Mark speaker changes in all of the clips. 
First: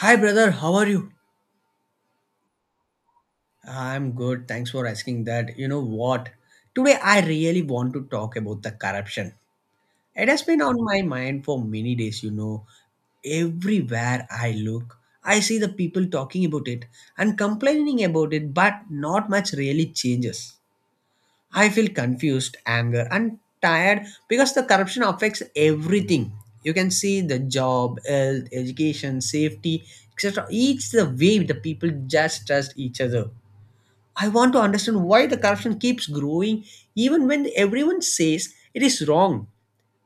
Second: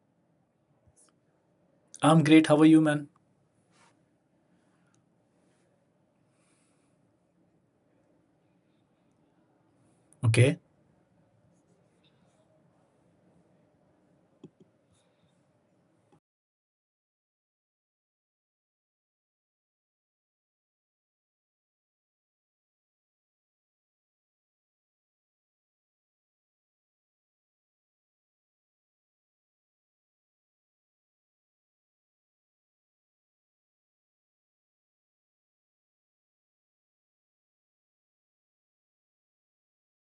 Speaker 1: Hi, brother. How are you?
Speaker 2: I'm great. How are you, man?
Speaker 1: I'm good. Thanks for asking that. You know what? Today, I really want to talk about the corruption. It has
Speaker 2: Okay.
Speaker 1: been on my mind for many days, you know. Everywhere I look, I see the people talking about it and complaining about it, but not much really changes. I feel confused, anger, and tired because the corruption affects everything. You can see the job, health, education, safety, etc. Each the way the people just trust each other. I want to understand why the corruption keeps growing even when everyone says it is wrong.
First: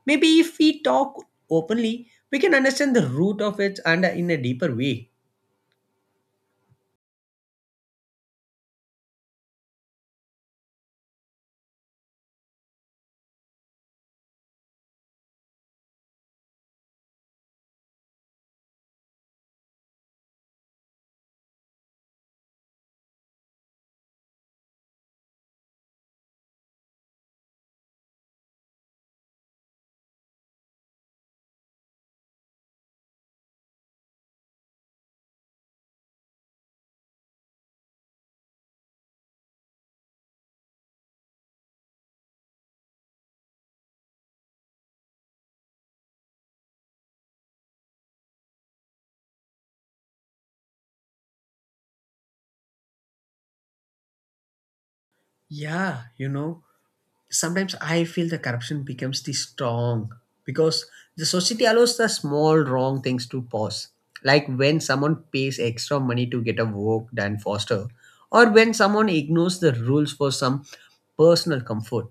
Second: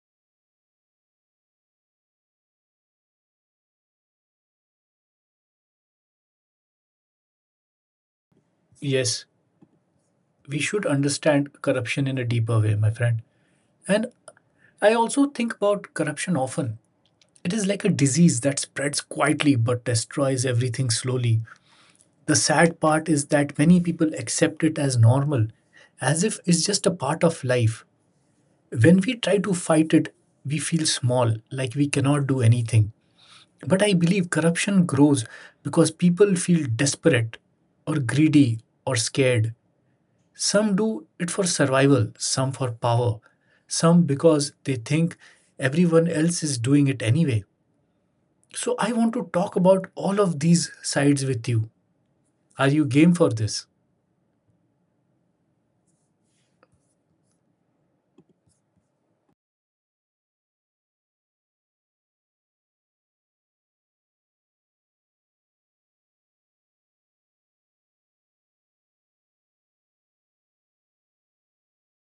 Speaker 1: Maybe if we talk openly, we can understand the root of it and in a deeper way.
Speaker 2: Yes, we should understand corruption in a deeper way, my friend. And I also think about corruption often. It is like a disease that spreads quietly but destroys everything slowly. The sad part is that many people accept it as normal, as if it's just a part of life. When we try to fight it, we feel small, like we cannot do anything. But I believe corruption grows because people feel desperate or greedy or scared. Some do it for survival, some for power, some because they think everyone else is doing it anyway. So, I want to talk about all of these sides with you. Are you game for this?
Speaker 1: Yeah, you know, sometimes I feel the corruption becomes the strong because the society allows the small wrong things to pause. Like when someone pays extra money to get a work done faster, or when someone ignores the rules for some personal comfort.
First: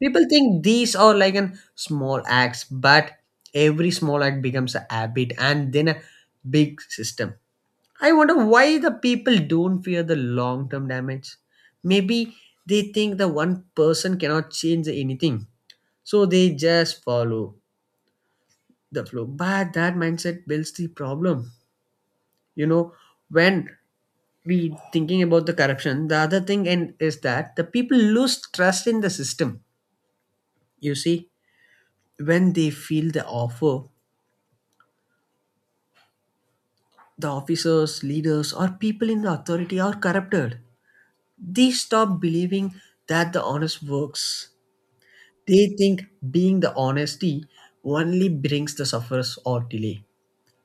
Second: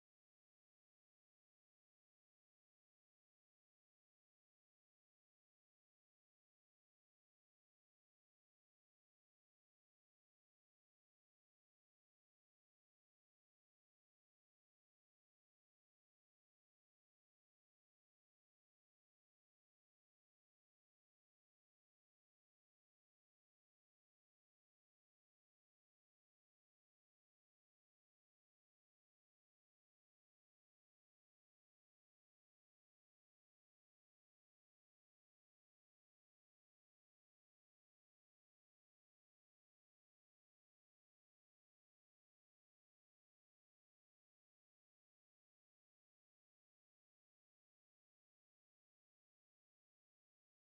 Speaker 1: People think these are like an small acts, but every small act becomes a habit and then a big system. I wonder why the people don't fear the long term damage. Maybe they think the one person cannot change anything, so they just follow the flow. But that mindset builds the problem. You know, when we thinking about the corruption, the other thing and is that the people lose trust in the system. You see, when they feel the offer, the officers, leaders, or people in the authority are corrupted. They stop believing that the honest works. They think being the honesty only brings the suffers or delay.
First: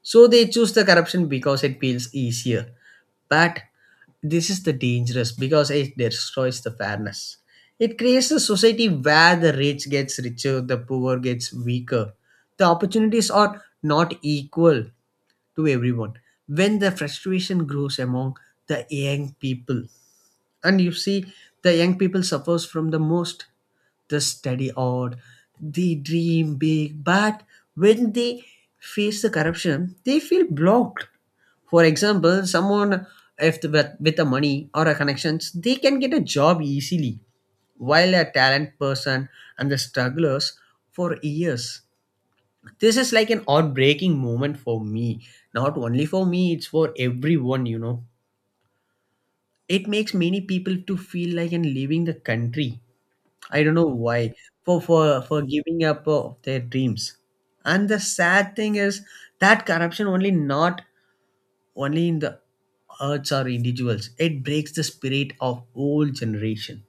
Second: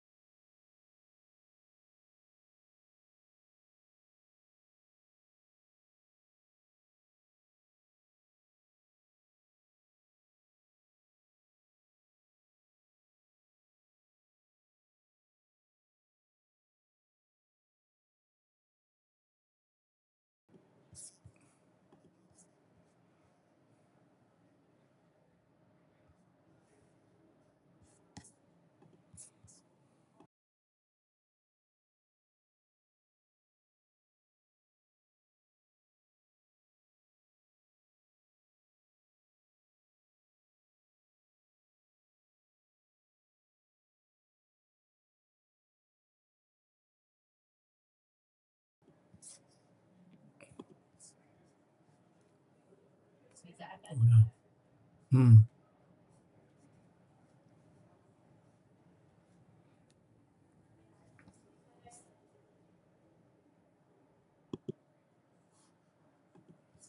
Speaker 1: So they choose the corruption because it feels easier. But this is the dangerous because it destroys the fairness. It creates a society where the rich gets richer, the poor gets weaker. The opportunities are not equal to everyone. When the frustration grows among the young people, and you see the young people suffers from the most the steady odd, they dream big, but when they face the corruption, they feel blocked. For example, someone if the, with the money or a connections, they can get a job easily, while a talent person and the strugglers for years. This is like an heartbreaking moment for me. Not only for me, it's for everyone, you know. It makes many people to feel like and leaving the country. I don't know why for for
Speaker 2: Hmm.
Speaker 1: for giving up of their dreams. And the sad thing is that corruption only not only in the hurts our individuals. It breaks the spirit of old generation.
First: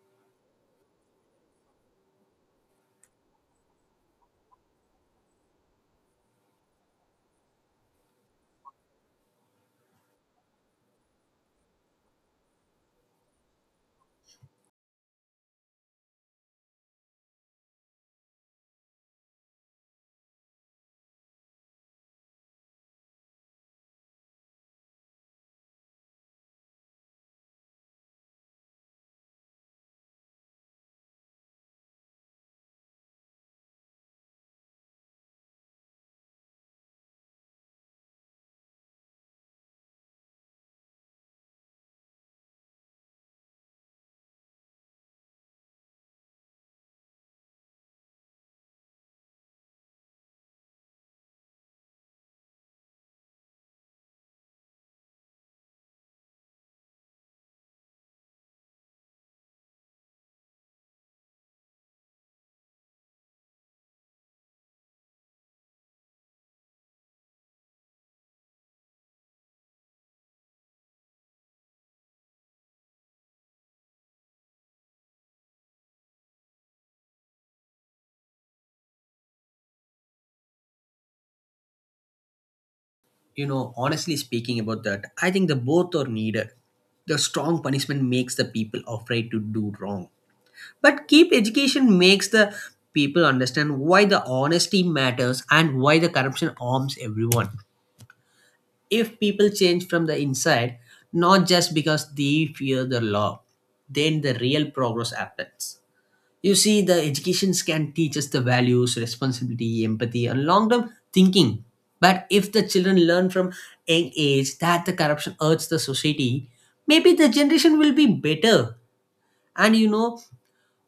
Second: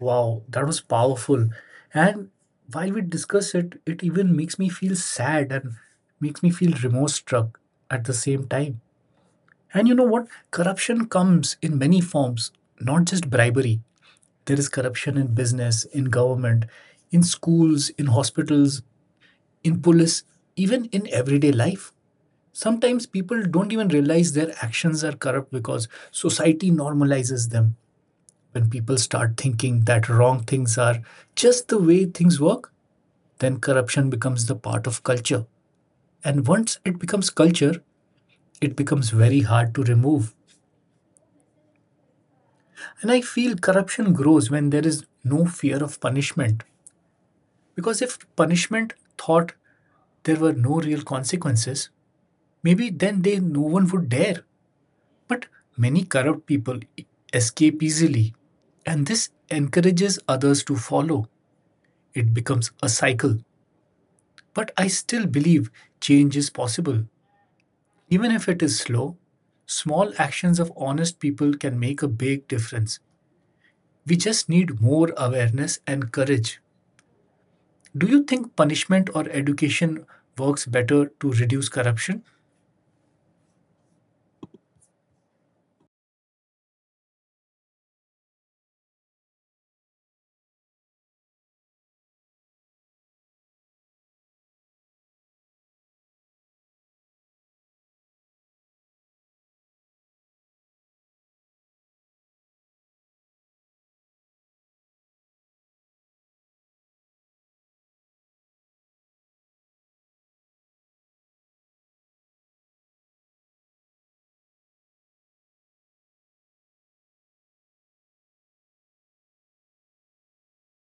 Speaker 2: Wow, that was powerful. And while we discuss it, it even makes me feel sad and makes me feel remorse struck at the same time. And you know what? Corruption comes in many forms, not just bribery. There is corruption in business, in government, in schools, in hospitals, in police, even in everyday life. Sometimes people don't even realize their actions are corrupt because society normalizes them. When people start thinking that wrong things are just the way things work, then corruption becomes the part of culture. And once it becomes culture, it becomes very hard to remove. And I feel corruption grows when there is no fear of punishment. Because if punishment, thought, there were no real consequences, maybe then they no one would dare. But many corrupt people escape easily, and this encourages others to follow. It becomes a cycle. But I still believe change is possible, even if it is slow. Small actions of honest people can make a big difference. We just need more awareness and courage. Do you think punishment or education works better to reduce corruption?
Speaker 1: You know, honestly speaking about that, I think the both are needed. The strong punishment makes the people afraid to do wrong. But keep education makes the people understand why the honesty matters and why the corruption harms everyone. If people change from the inside, not just because they fear the law, then the real progress happens. You see, the educations can teach us the values, responsibility, empathy, and long term thinking. But if the children learn from young age that the corruption hurts the society, maybe the generation will be better. And you know,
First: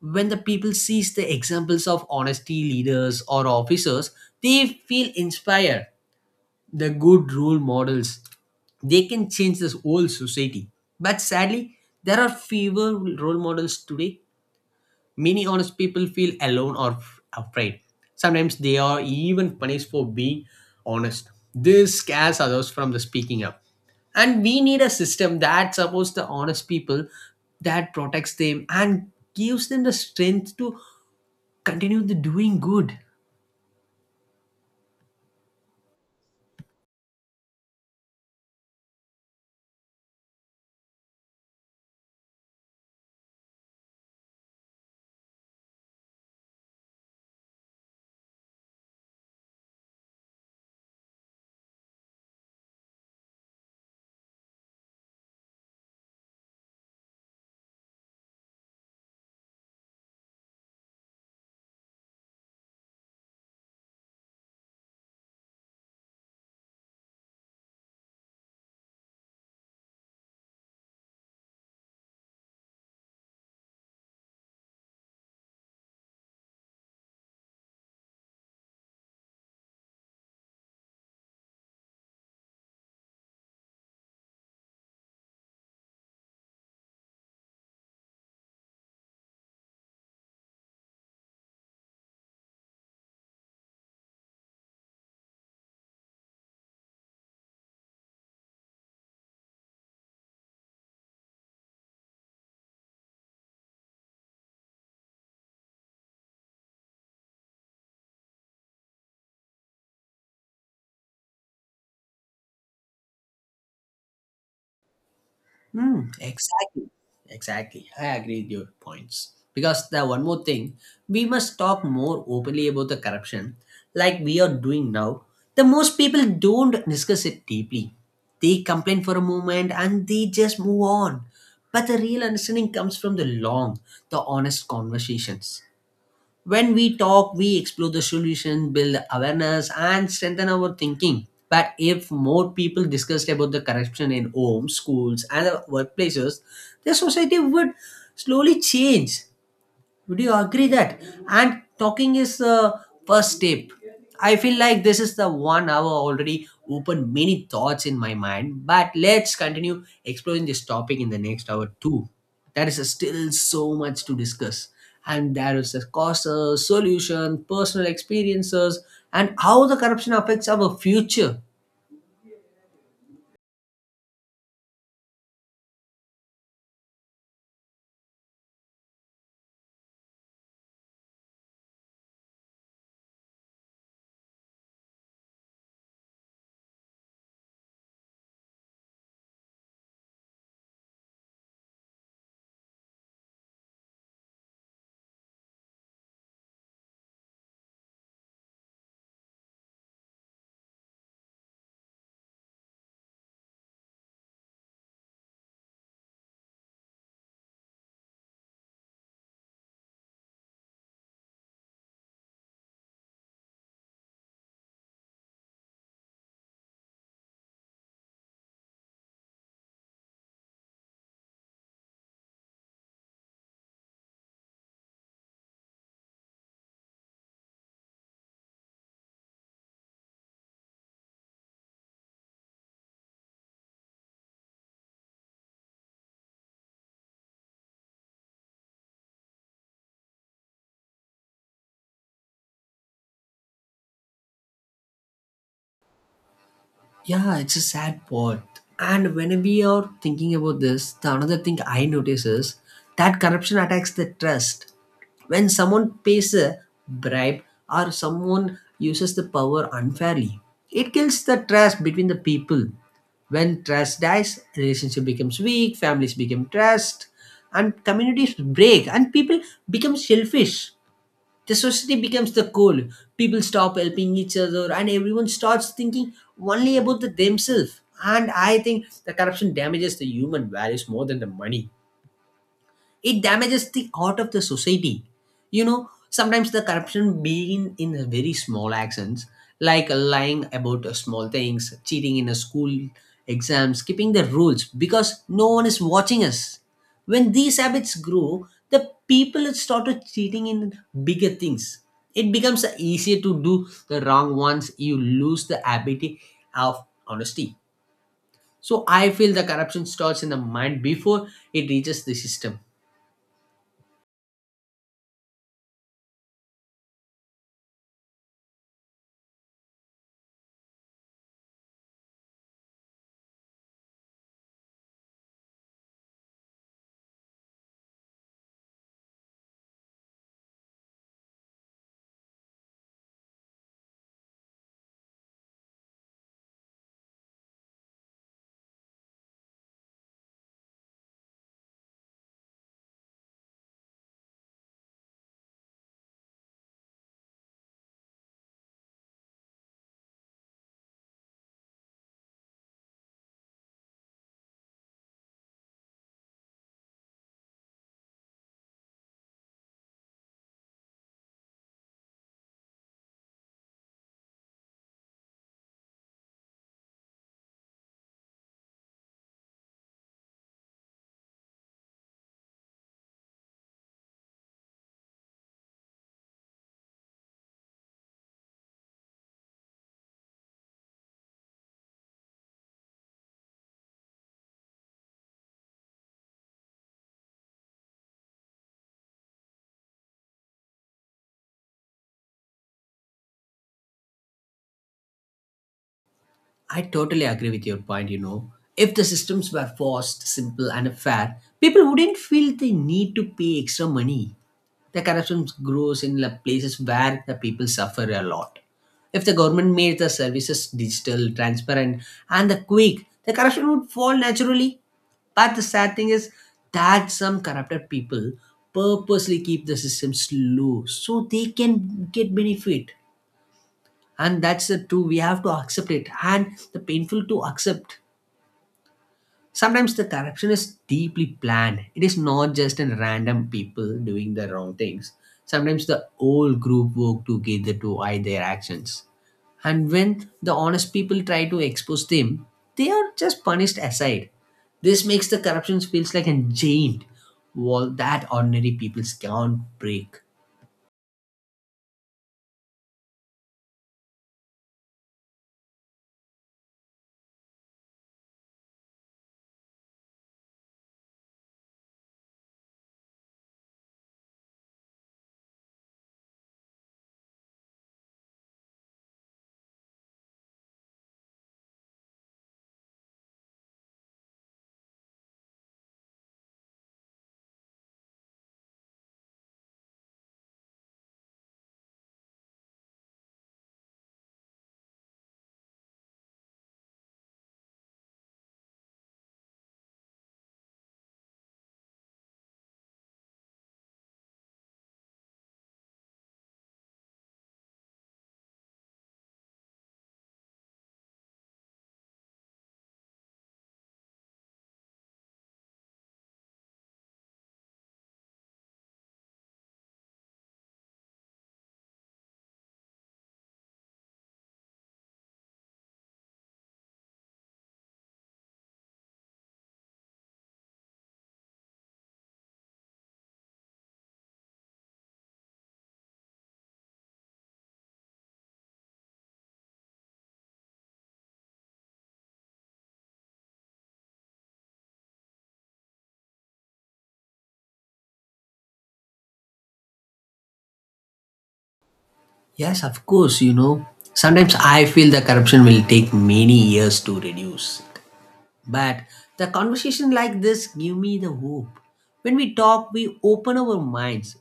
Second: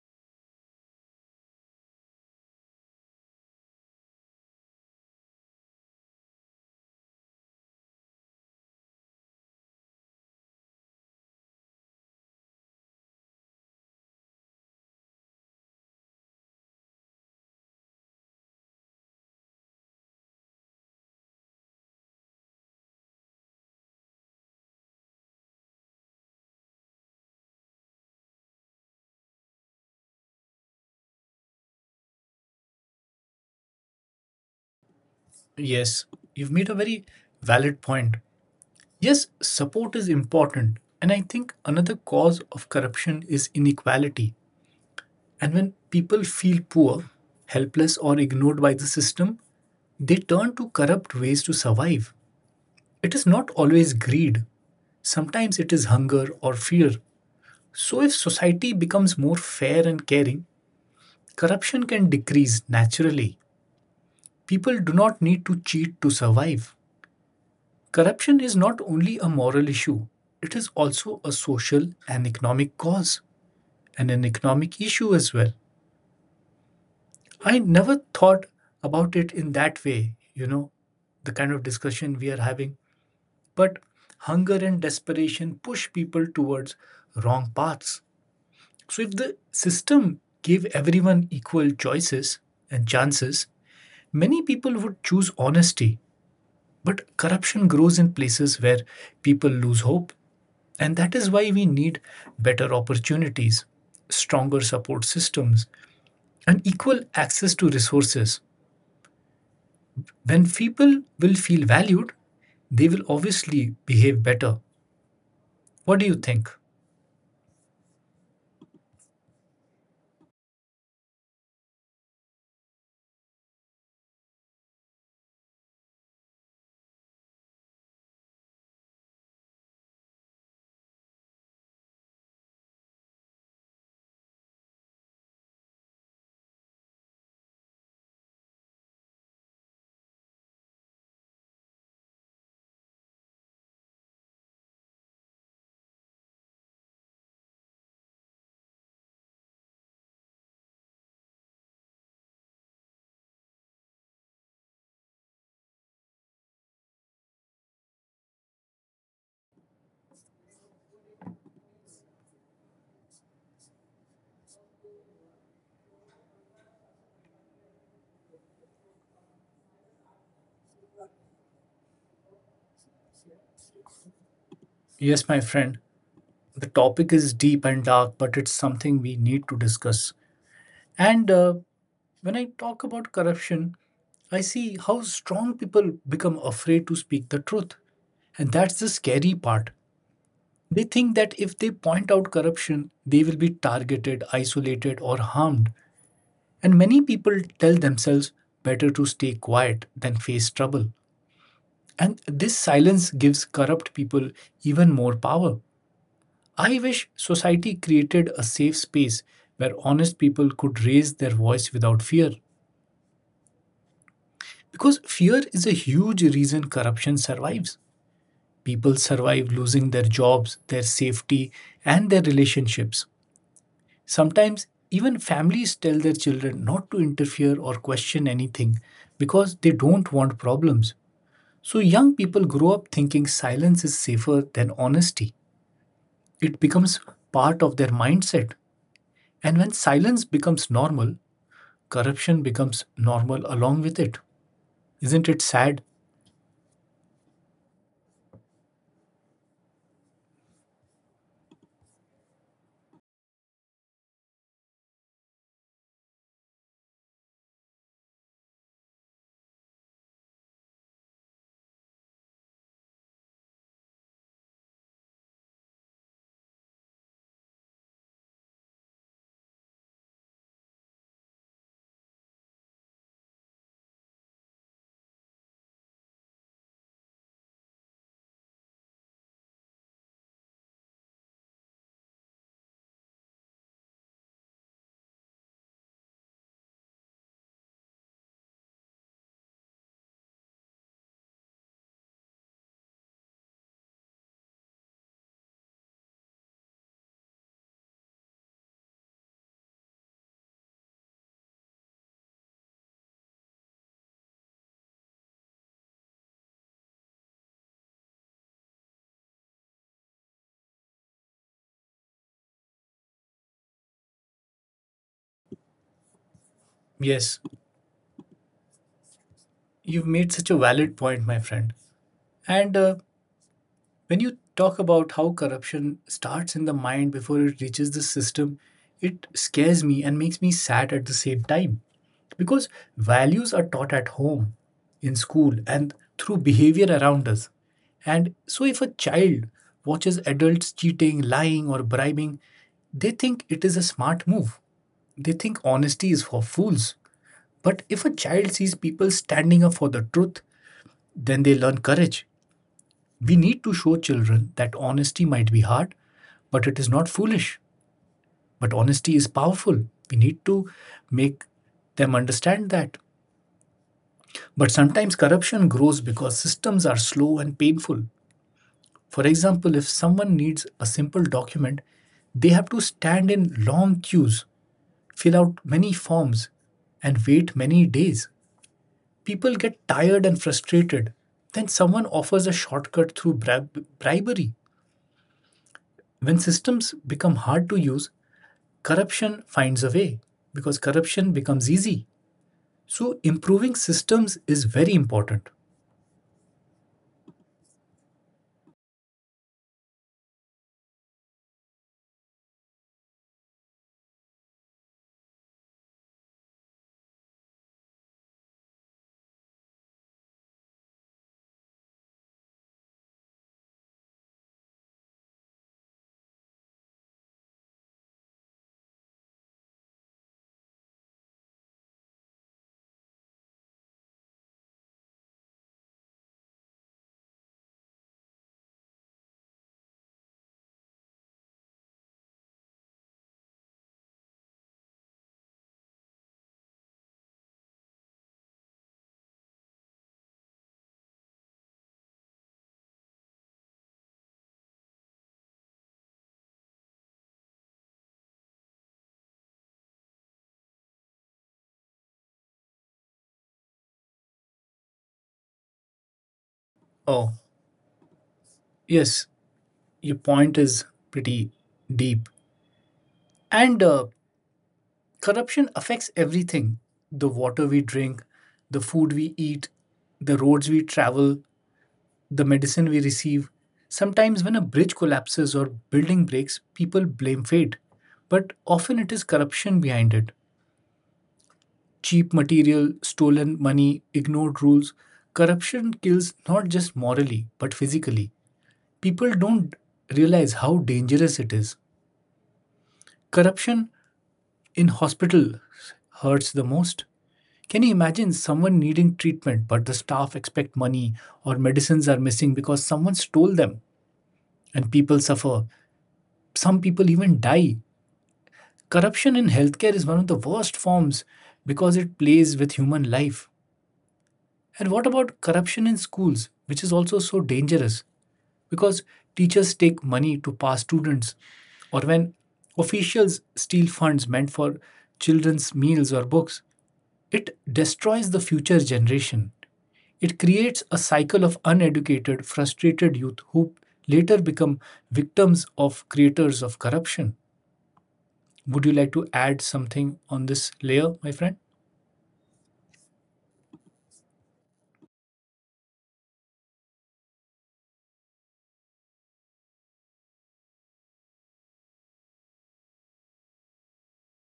Speaker 1: when the people sees the examples of honesty leaders or officers, they feel inspired the good role models they can change this whole society. But sadly, there are fewer role models today. Many honest people feel alone or afraid. Sometimes they are even punished for being honest. This scares others from the speaking up, and we need a system that supports the honest people, that protects them and gives them the strength to continue the doing good.
Speaker 2: Yes, you've made a very valid point. Yes, support is important. And I think another cause of corruption is inequality. And when people feel poor, helpless, or ignored by the system, they turn to corrupt ways to survive. It is not always greed, sometimes it is hunger or fear. So, if society becomes more fair and caring, corruption can decrease naturally. People do not need to cheat to survive. Corruption is not only a moral issue, it is also a social and economic cause and an economic issue as well. I never thought about it in that way, you know, the kind of discussion we are having. But hunger and desperation push people towards wrong paths. So if the system gave everyone equal choices and chances, many people would choose honesty. But corruption grows in places where people lose hope. And that is why we need better opportunities, stronger support systems, and equal access to resources. When people will feel valued, they will obviously behave better. What
Speaker 1: Hmm.
Speaker 2: do you think?
Speaker 1: Exactly. Exactly. I agree with your points. Because the one more thing, we must talk more openly about the corruption, like we are doing now. The most people don't discuss it deeply. They complain for a moment and they just move on. But the real understanding comes from the long, the honest conversations. When we talk, we explore the solution, build awareness, and strengthen our thinking. But if more people discussed about the corruption in homes, schools, and workplaces, the society would slowly change. Would you agree that? And talking is the first step. I feel like this is the 1 hour already opened many thoughts in my mind. But let's continue exploring this topic in the next hour too. There is still so much to discuss. And there is the causes, solution, personal experiences, and how the corruption affects our future.
Speaker 2: Yes, my friend, the topic is deep and dark, but it's something we need to discuss. And when I talk about corruption, I see how strong people become afraid to speak the truth. And that's the scary part. They think that if they point out corruption, they will be targeted, isolated, or harmed. And many people tell themselves better to stay quiet than face trouble. And this silence gives corrupt people even more power. I wish society created a safe space where honest people could raise their voice without fear. Because fear is a huge reason corruption survives. People survive losing their jobs, their safety, and their relationships. Sometimes even families tell their children not to interfere or question anything because they don't want problems. So young people grow up thinking silence is safer than honesty. It becomes part of their mindset. And when silence becomes normal, corruption becomes normal along with it. Isn't it sad?
Speaker 1: Yeah, it's a sad part. And when we are thinking about this, the another thing I notice is that corruption attacks the trust. When someone pays a bribe or someone uses the power unfairly, it kills the trust between the people. When trust dies, relationship becomes weak, families become trust, and communities break, and people become selfish. The society becomes the cold. People stop helping each other, and everyone starts thinking only about the themselves. And I think the corruption damages the human values more than the money. It damages the art of the society. You know, sometimes the corruption being in a very small actions, like lying about small things, cheating in a school exam, skipping the rules because no one is watching us. When these habits grow, the people started cheating in bigger things. It becomes easier to do the wrong ones. You lose the ability of honesty. So I feel the corruption starts in the mind before it reaches the system.
Speaker 2: Yes, you've made such a valid point, my friend. And when you talk about how corruption starts in the mind before it reaches the system, it scares me and makes me sad at the same time. Because values are taught at home, in school, and through behavior around us. And so, if a child watches adults cheating, lying, or bribing, they think it is a smart move. They think honesty is for fools. But if a child sees people standing up for the truth, then they learn courage. We need to show children that honesty might be hard, but it is not foolish. But honesty is powerful. We need to make them understand that. But sometimes corruption grows because systems are slow and painful. For example, if someone needs a simple document, they have to stand in long queues, fill out many forms, and wait many days. People get tired and frustrated. Then someone offers a shortcut through bribery. When systems become hard to use, corruption finds a way because corruption becomes easy. So, improving systems is very important.
Speaker 1: I totally agree with your point, you know. If the systems were fast, simple, and fair, people wouldn't feel the need to pay extra money. The corruption grows in the places where the people suffer a lot. If the government made the services digital, transparent, and the quick, the corruption would fall naturally. But the sad thing is that some corrupted people purposely keep the system slow so they can get benefit, and that's the true. We have to accept it and the painful to accept. Sometimes the corruption is deeply planned. It is not just in random people doing the wrong things. Sometimes the whole group work together to hide their actions, and when the honest people try to expose them, they are just punished aside. This makes the corruption feels like a giant wall that ordinary people can't break.
Speaker 2: Oh, yes, your point is pretty deep. And corruption affects everything, the water we drink, the food we eat, the roads we travel, the medicine we receive. Sometimes, when a bridge collapses or building breaks, people blame fate, but often it is corruption behind it. Cheap material, stolen money, ignored rules. Corruption kills not just morally, but physically. People don't realize how dangerous it is. Corruption in hospital hurts the most. Can you imagine someone needing treatment, but the staff expect money or medicines are missing because someone stole them and people suffer? Some people even die. Corruption in healthcare is one of the worst forms because it plays with human life. And what about corruption in schools, which is also so dangerous because teachers take money to pass students, or when officials steal funds meant for children's meals or books, it destroys the future generation. It creates a cycle of uneducated, frustrated youth who later become victims of creators of corruption. Would you like to add something on this layer, my friend?
Speaker 1: Yes, of course, you know. Sometimes I feel the corruption will take many years to reduce. But the conversation like this give me the hope. When we talk, we open our minds.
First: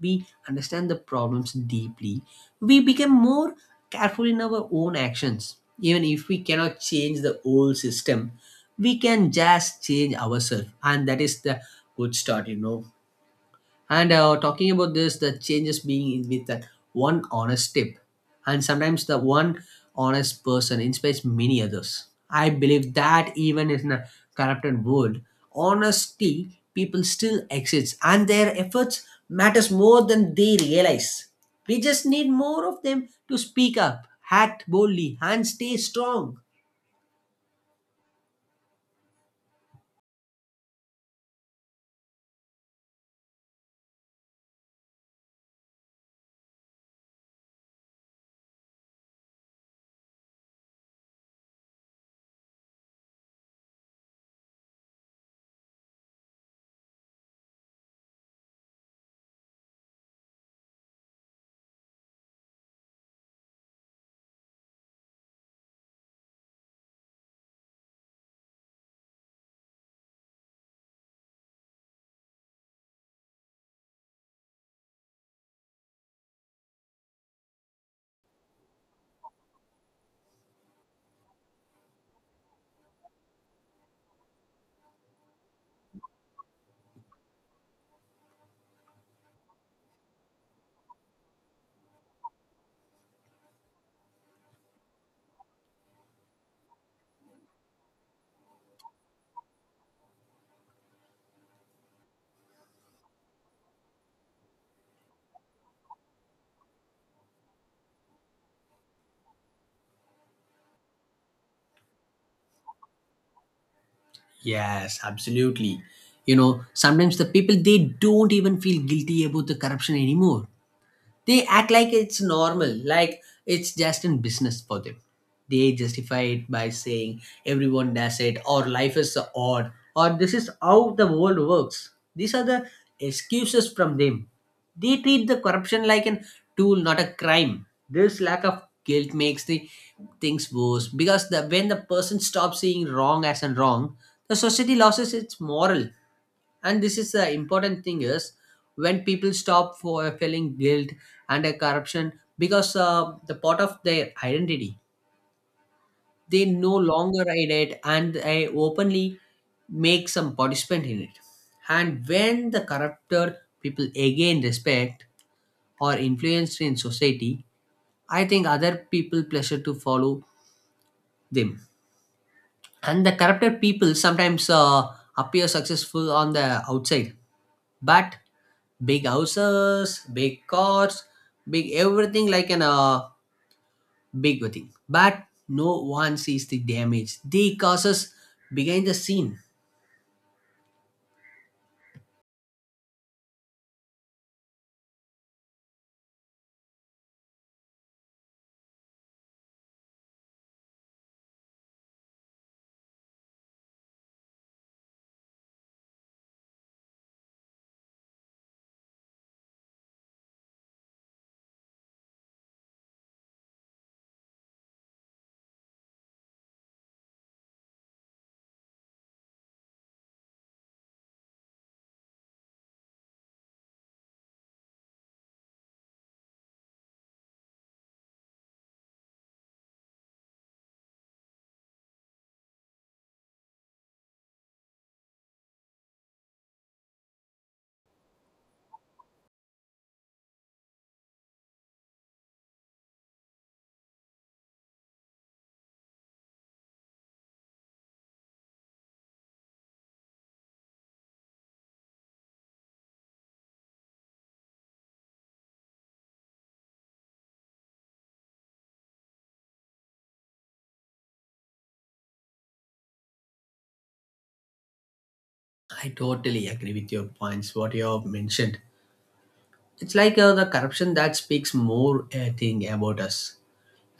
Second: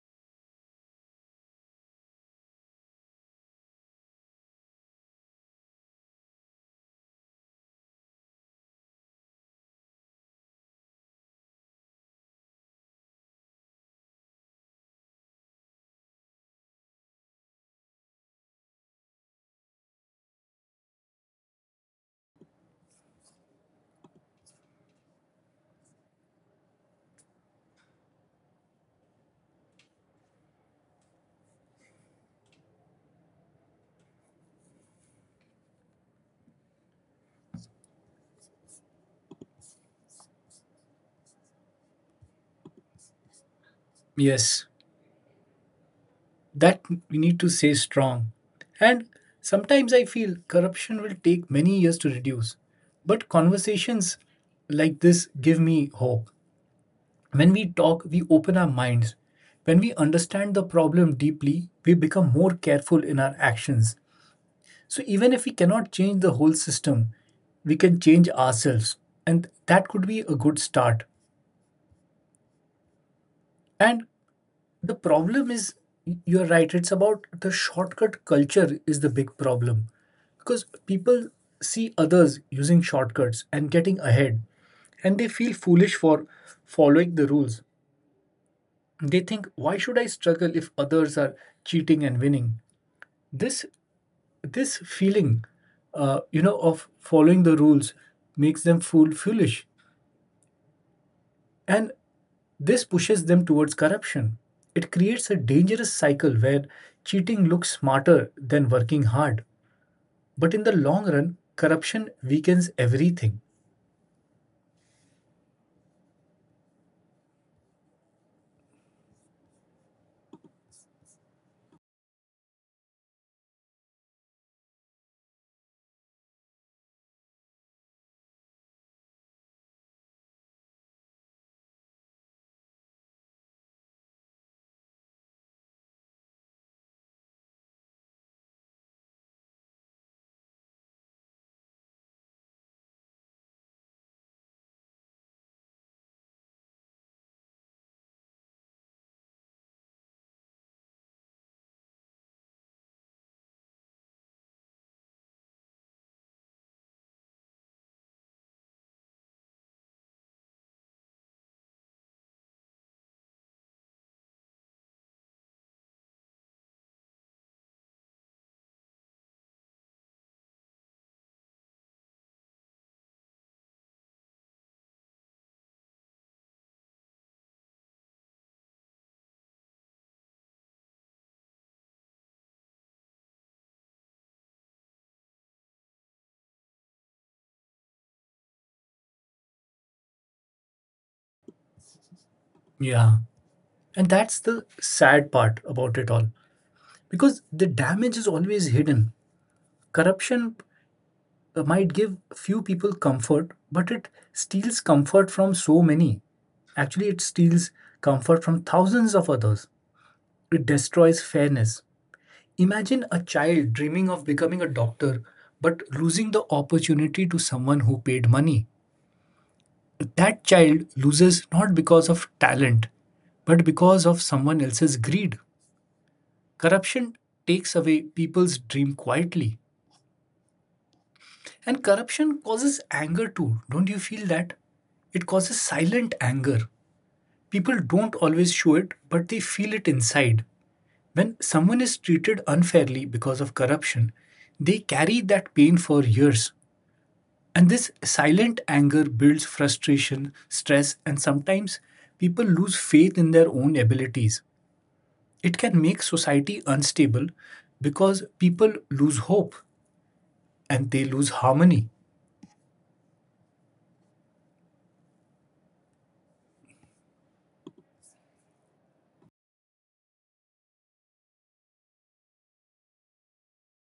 Speaker 1: We understand the problems deeply. We become more careful in our own actions. Even if we cannot change the old system, we can just change ourselves. And that is the good start, you know. And talking about this, the changes being with that one honest tip, and sometimes the one honest person inspires many others. I believe that even in a corrupted world, honesty people still exists, and their efforts matters more than they realize. We just need more of them to speak up, act boldly, and stay strong.
Speaker 2: Yes, that we need to stay strong. And sometimes I feel corruption will take many years to reduce. But conversations like this give me hope. When we talk, we open our minds. When we understand the problem deeply, we become more careful in our actions. So even if we cannot change the whole system, we can change ourselves. And that could be a good start. And the problem is, you're right, it's about the shortcut culture is the big problem because people see others using shortcuts and getting ahead, and they feel foolish for following the rules. They think, why should I struggle if others are cheating and winning? This this feeling, you know, of following the rules makes them foolish. And this pushes them towards corruption. It creates a dangerous cycle where cheating looks smarter than working hard. But in the long run, corruption weakens everything.
Speaker 1: Yes, absolutely. You know, sometimes the people, they don't even feel guilty about the corruption anymore. They act like it's normal, like it's just in business for them. They justify it by saying everyone does it, or life is odd, or this is how the world works. These are the excuses from them. They treat the corruption like an tool, not a crime. This lack of guilt makes the things worse, because the, when the person stops seeing wrong as a wrong, the society loses its moral. And this is the important thing is, when people stop for feeling guilt and a corruption, because the part of their identity, they no longer hide it and they openly make some participant in it. And when the corruptor people again respect or influence in society, I think other people pleasure to follow them. And the corrupted people sometimes appear successful on the outside, but big houses, big cars, big everything like an big thing. But no one sees the damage they causes behind the scene.
Speaker 2: Yeah. And that's the sad part about it all. Because the damage is always hidden. Corruption might give few people comfort, but it steals comfort from so many. Actually, it steals comfort from thousands of others. It destroys fairness. Imagine a child dreaming of becoming a doctor but losing the opportunity to someone who paid money. That child loses not because of talent but because of someone else's greed. Corruption takes away people's dream quietly. And corruption causes anger too. Don't you feel that? It causes silent anger. People don't always show it, but they feel it inside. When someone is treated unfairly because of corruption, they carry that pain for years. And this silent anger builds frustration, stress, and sometimes people lose faith in their own abilities. It can make society unstable because people lose hope and they lose harmony.
Speaker 1: I totally agree with your points. What you have mentioned, it's like the corruption that speaks more thing about us,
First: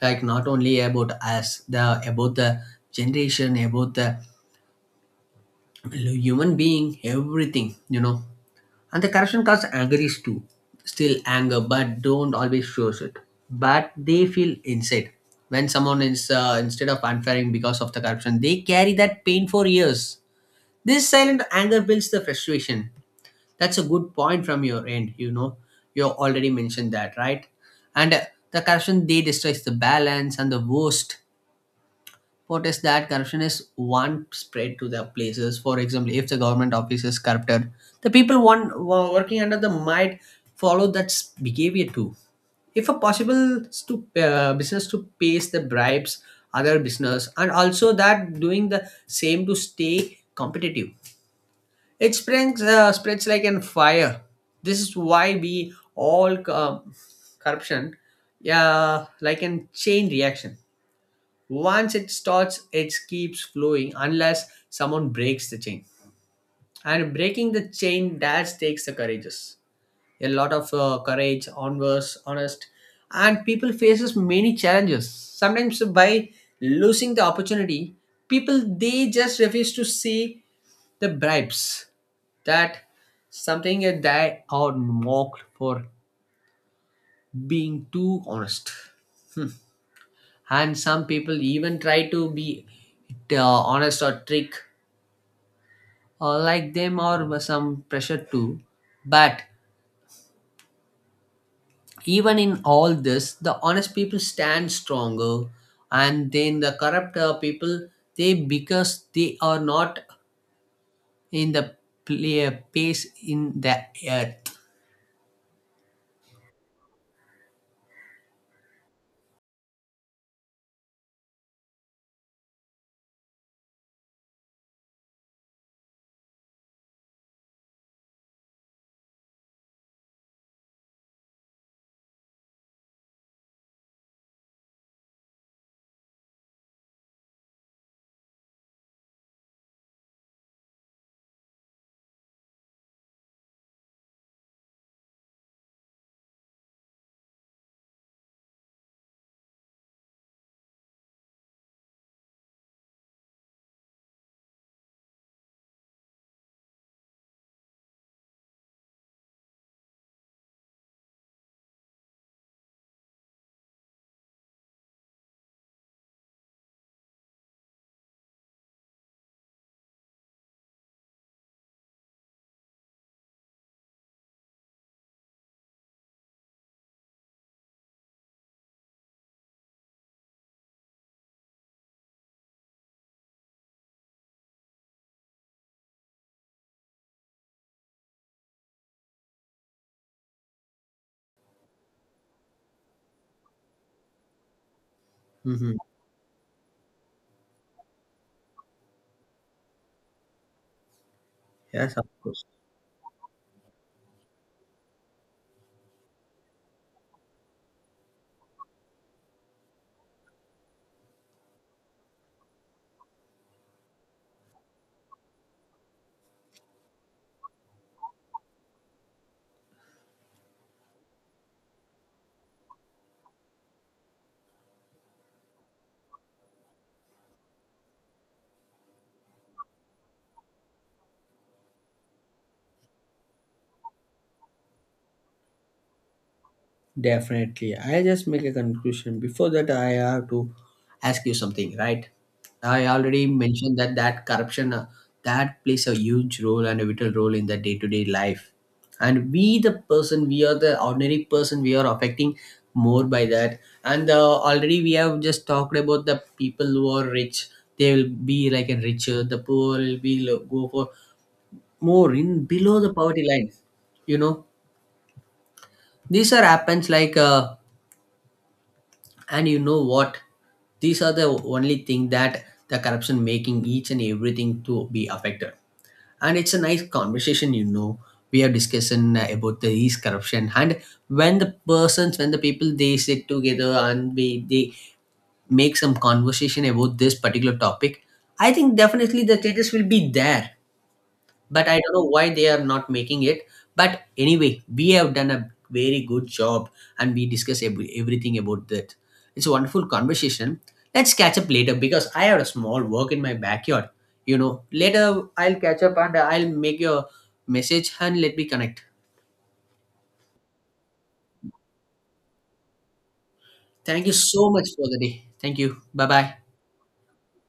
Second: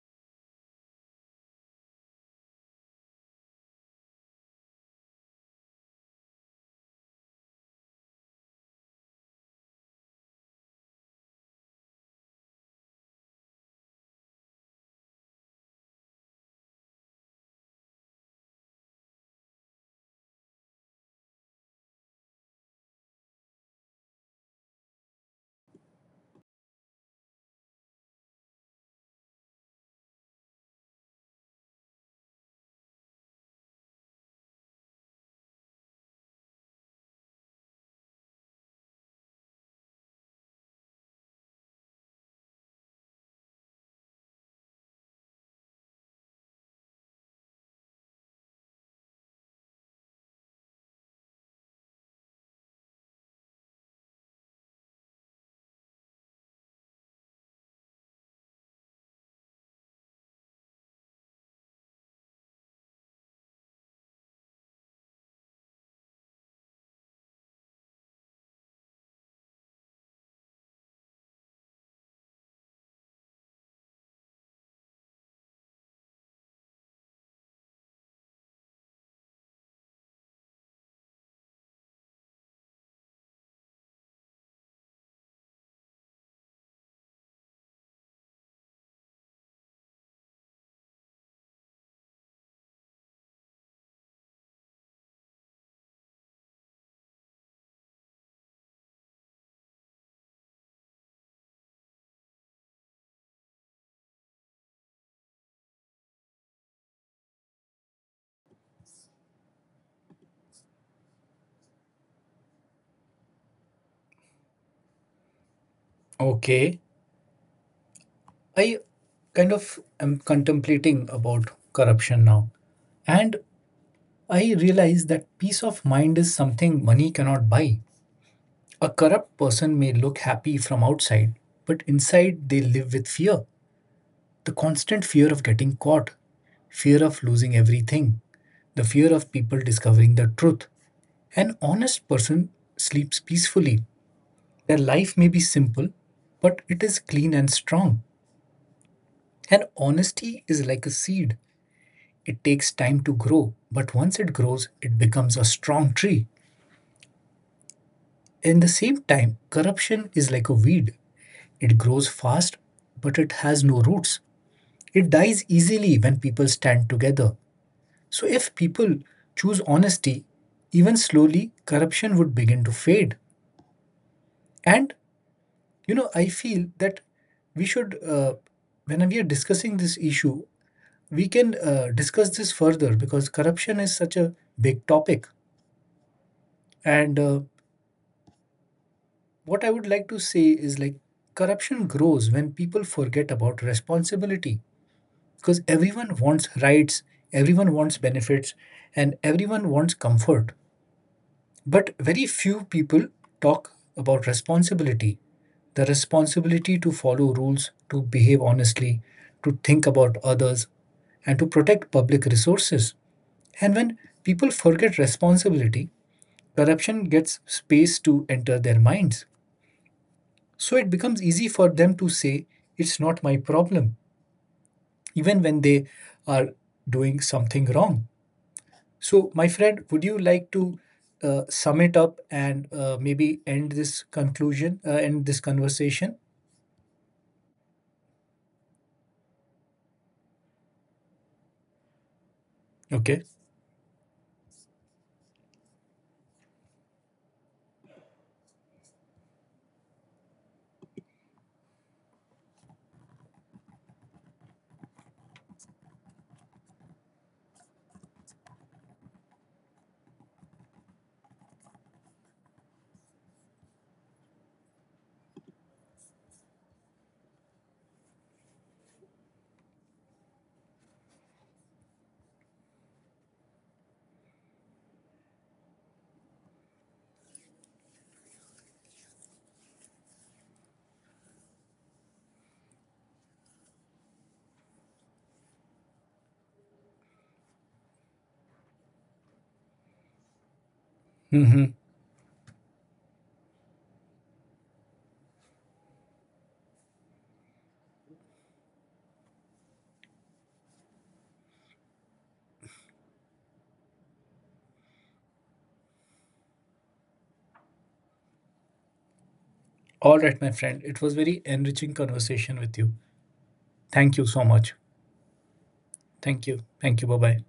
Speaker 1: like not only about us, the about the generation, about the, well, human being, everything, you know. And the corruption causes anger is too. Still anger, but don't always show it. But they feel inside. When someone is, instead of unfairing because of the corruption, they carry that pain for years. This silent anger builds the frustration. That's a good point from your end, you know. You already mentioned that, right? And the corruption, they destroys the balance and the worst, what is that corruption is one spread to the places. For example, if the government office is corrupted, the people one working under them might follow that behavior too. If a possible to business to pays the bribes, other business and also that doing the same to stay competitive. It spreads spreads like an fire. This is why we all corruption, yeah, like an chain reaction. Once it starts, it keeps flowing unless someone breaks the chain. And breaking the chain, that takes the courageous. A lot of courage, onwards, honest, and people faces many challenges. Sometimes by losing the opportunity, people they just refuse to see the bribes, that something that they are mocked for being too honest. And some people even try to be honest or trick like them or some pressure too. But even in all this, the honest people stand stronger, and then the corrupt people, they because they are not in the play pace in the earth.
Speaker 2: Okay. I kind of am contemplating about corruption now. And I realize that peace of mind is something money cannot buy. A corrupt person may look happy from outside, but inside they live with fear. The constant fear of getting caught, fear of losing everything, the fear of people discovering the truth. An honest person sleeps peacefully. Their life may be simple, but it is clean and strong. And honesty is like a seed. It takes time to grow, but once it grows, it becomes a strong tree. In the same time, corruption is like a weed. It grows fast, but it has no roots. It dies easily when people stand together. So, if people choose honesty, even slowly, corruption would begin to fade. And, you know, I feel that we should, when we are discussing this issue, we can discuss this further because corruption is such a big topic. And what I would like to say is like corruption grows when people forget about responsibility because
Speaker 1: Mhm.
Speaker 2: everyone wants rights, everyone wants benefits, and everyone wants comfort.
Speaker 1: Yes,
Speaker 2: But
Speaker 1: of
Speaker 2: very
Speaker 1: course.
Speaker 2: few people talk about responsibility, the responsibility to follow rules, to behave honestly, to think about others, and to protect public resources. And when people forget responsibility, corruption gets space to enter their minds. So it becomes easy for them to say, "It's not my problem," even when they are doing something wrong. So, my friend, would you like to sum it up and maybe end this conversation?
Speaker 1: Definitely. I just make a conclusion. Before that, I have to ask you something, right? I
Speaker 2: Okay.
Speaker 1: already mentioned that that corruption that plays a huge role and a vital role in the day-to-day life. And we, the person, we are the ordinary person, we are affecting more by that. And already we have just talked about the people who are rich. They will be like a richer. The poor will be go for more in below the poverty line. You know, these are happens like. And you know what, these are the only thing that the corruption making each and everything to be affected. And it's a nice conversation, you know. We are discussing about the these corruption. And when the people, they sit together and we they make some conversation about this particular topic, I think definitely the changes will be there.
Speaker 2: Mm-hmm.
Speaker 1: But I don't know why they are not making it. But anyway, we have done a very good job and we discuss everything about that. It's a wonderful conversation. Let's catch up later because I have a small work in my backyard. You know, later I'll catch up and I'll make your message and let me connect.
Speaker 2: All right, my friend. It was very enriching conversation with you.
Speaker 1: Thank you
Speaker 2: Thank you so
Speaker 1: so much
Speaker 2: much.
Speaker 1: for the day. Thank you. Bye bye.
Speaker 2: Thank you. Thank you. Bye bye.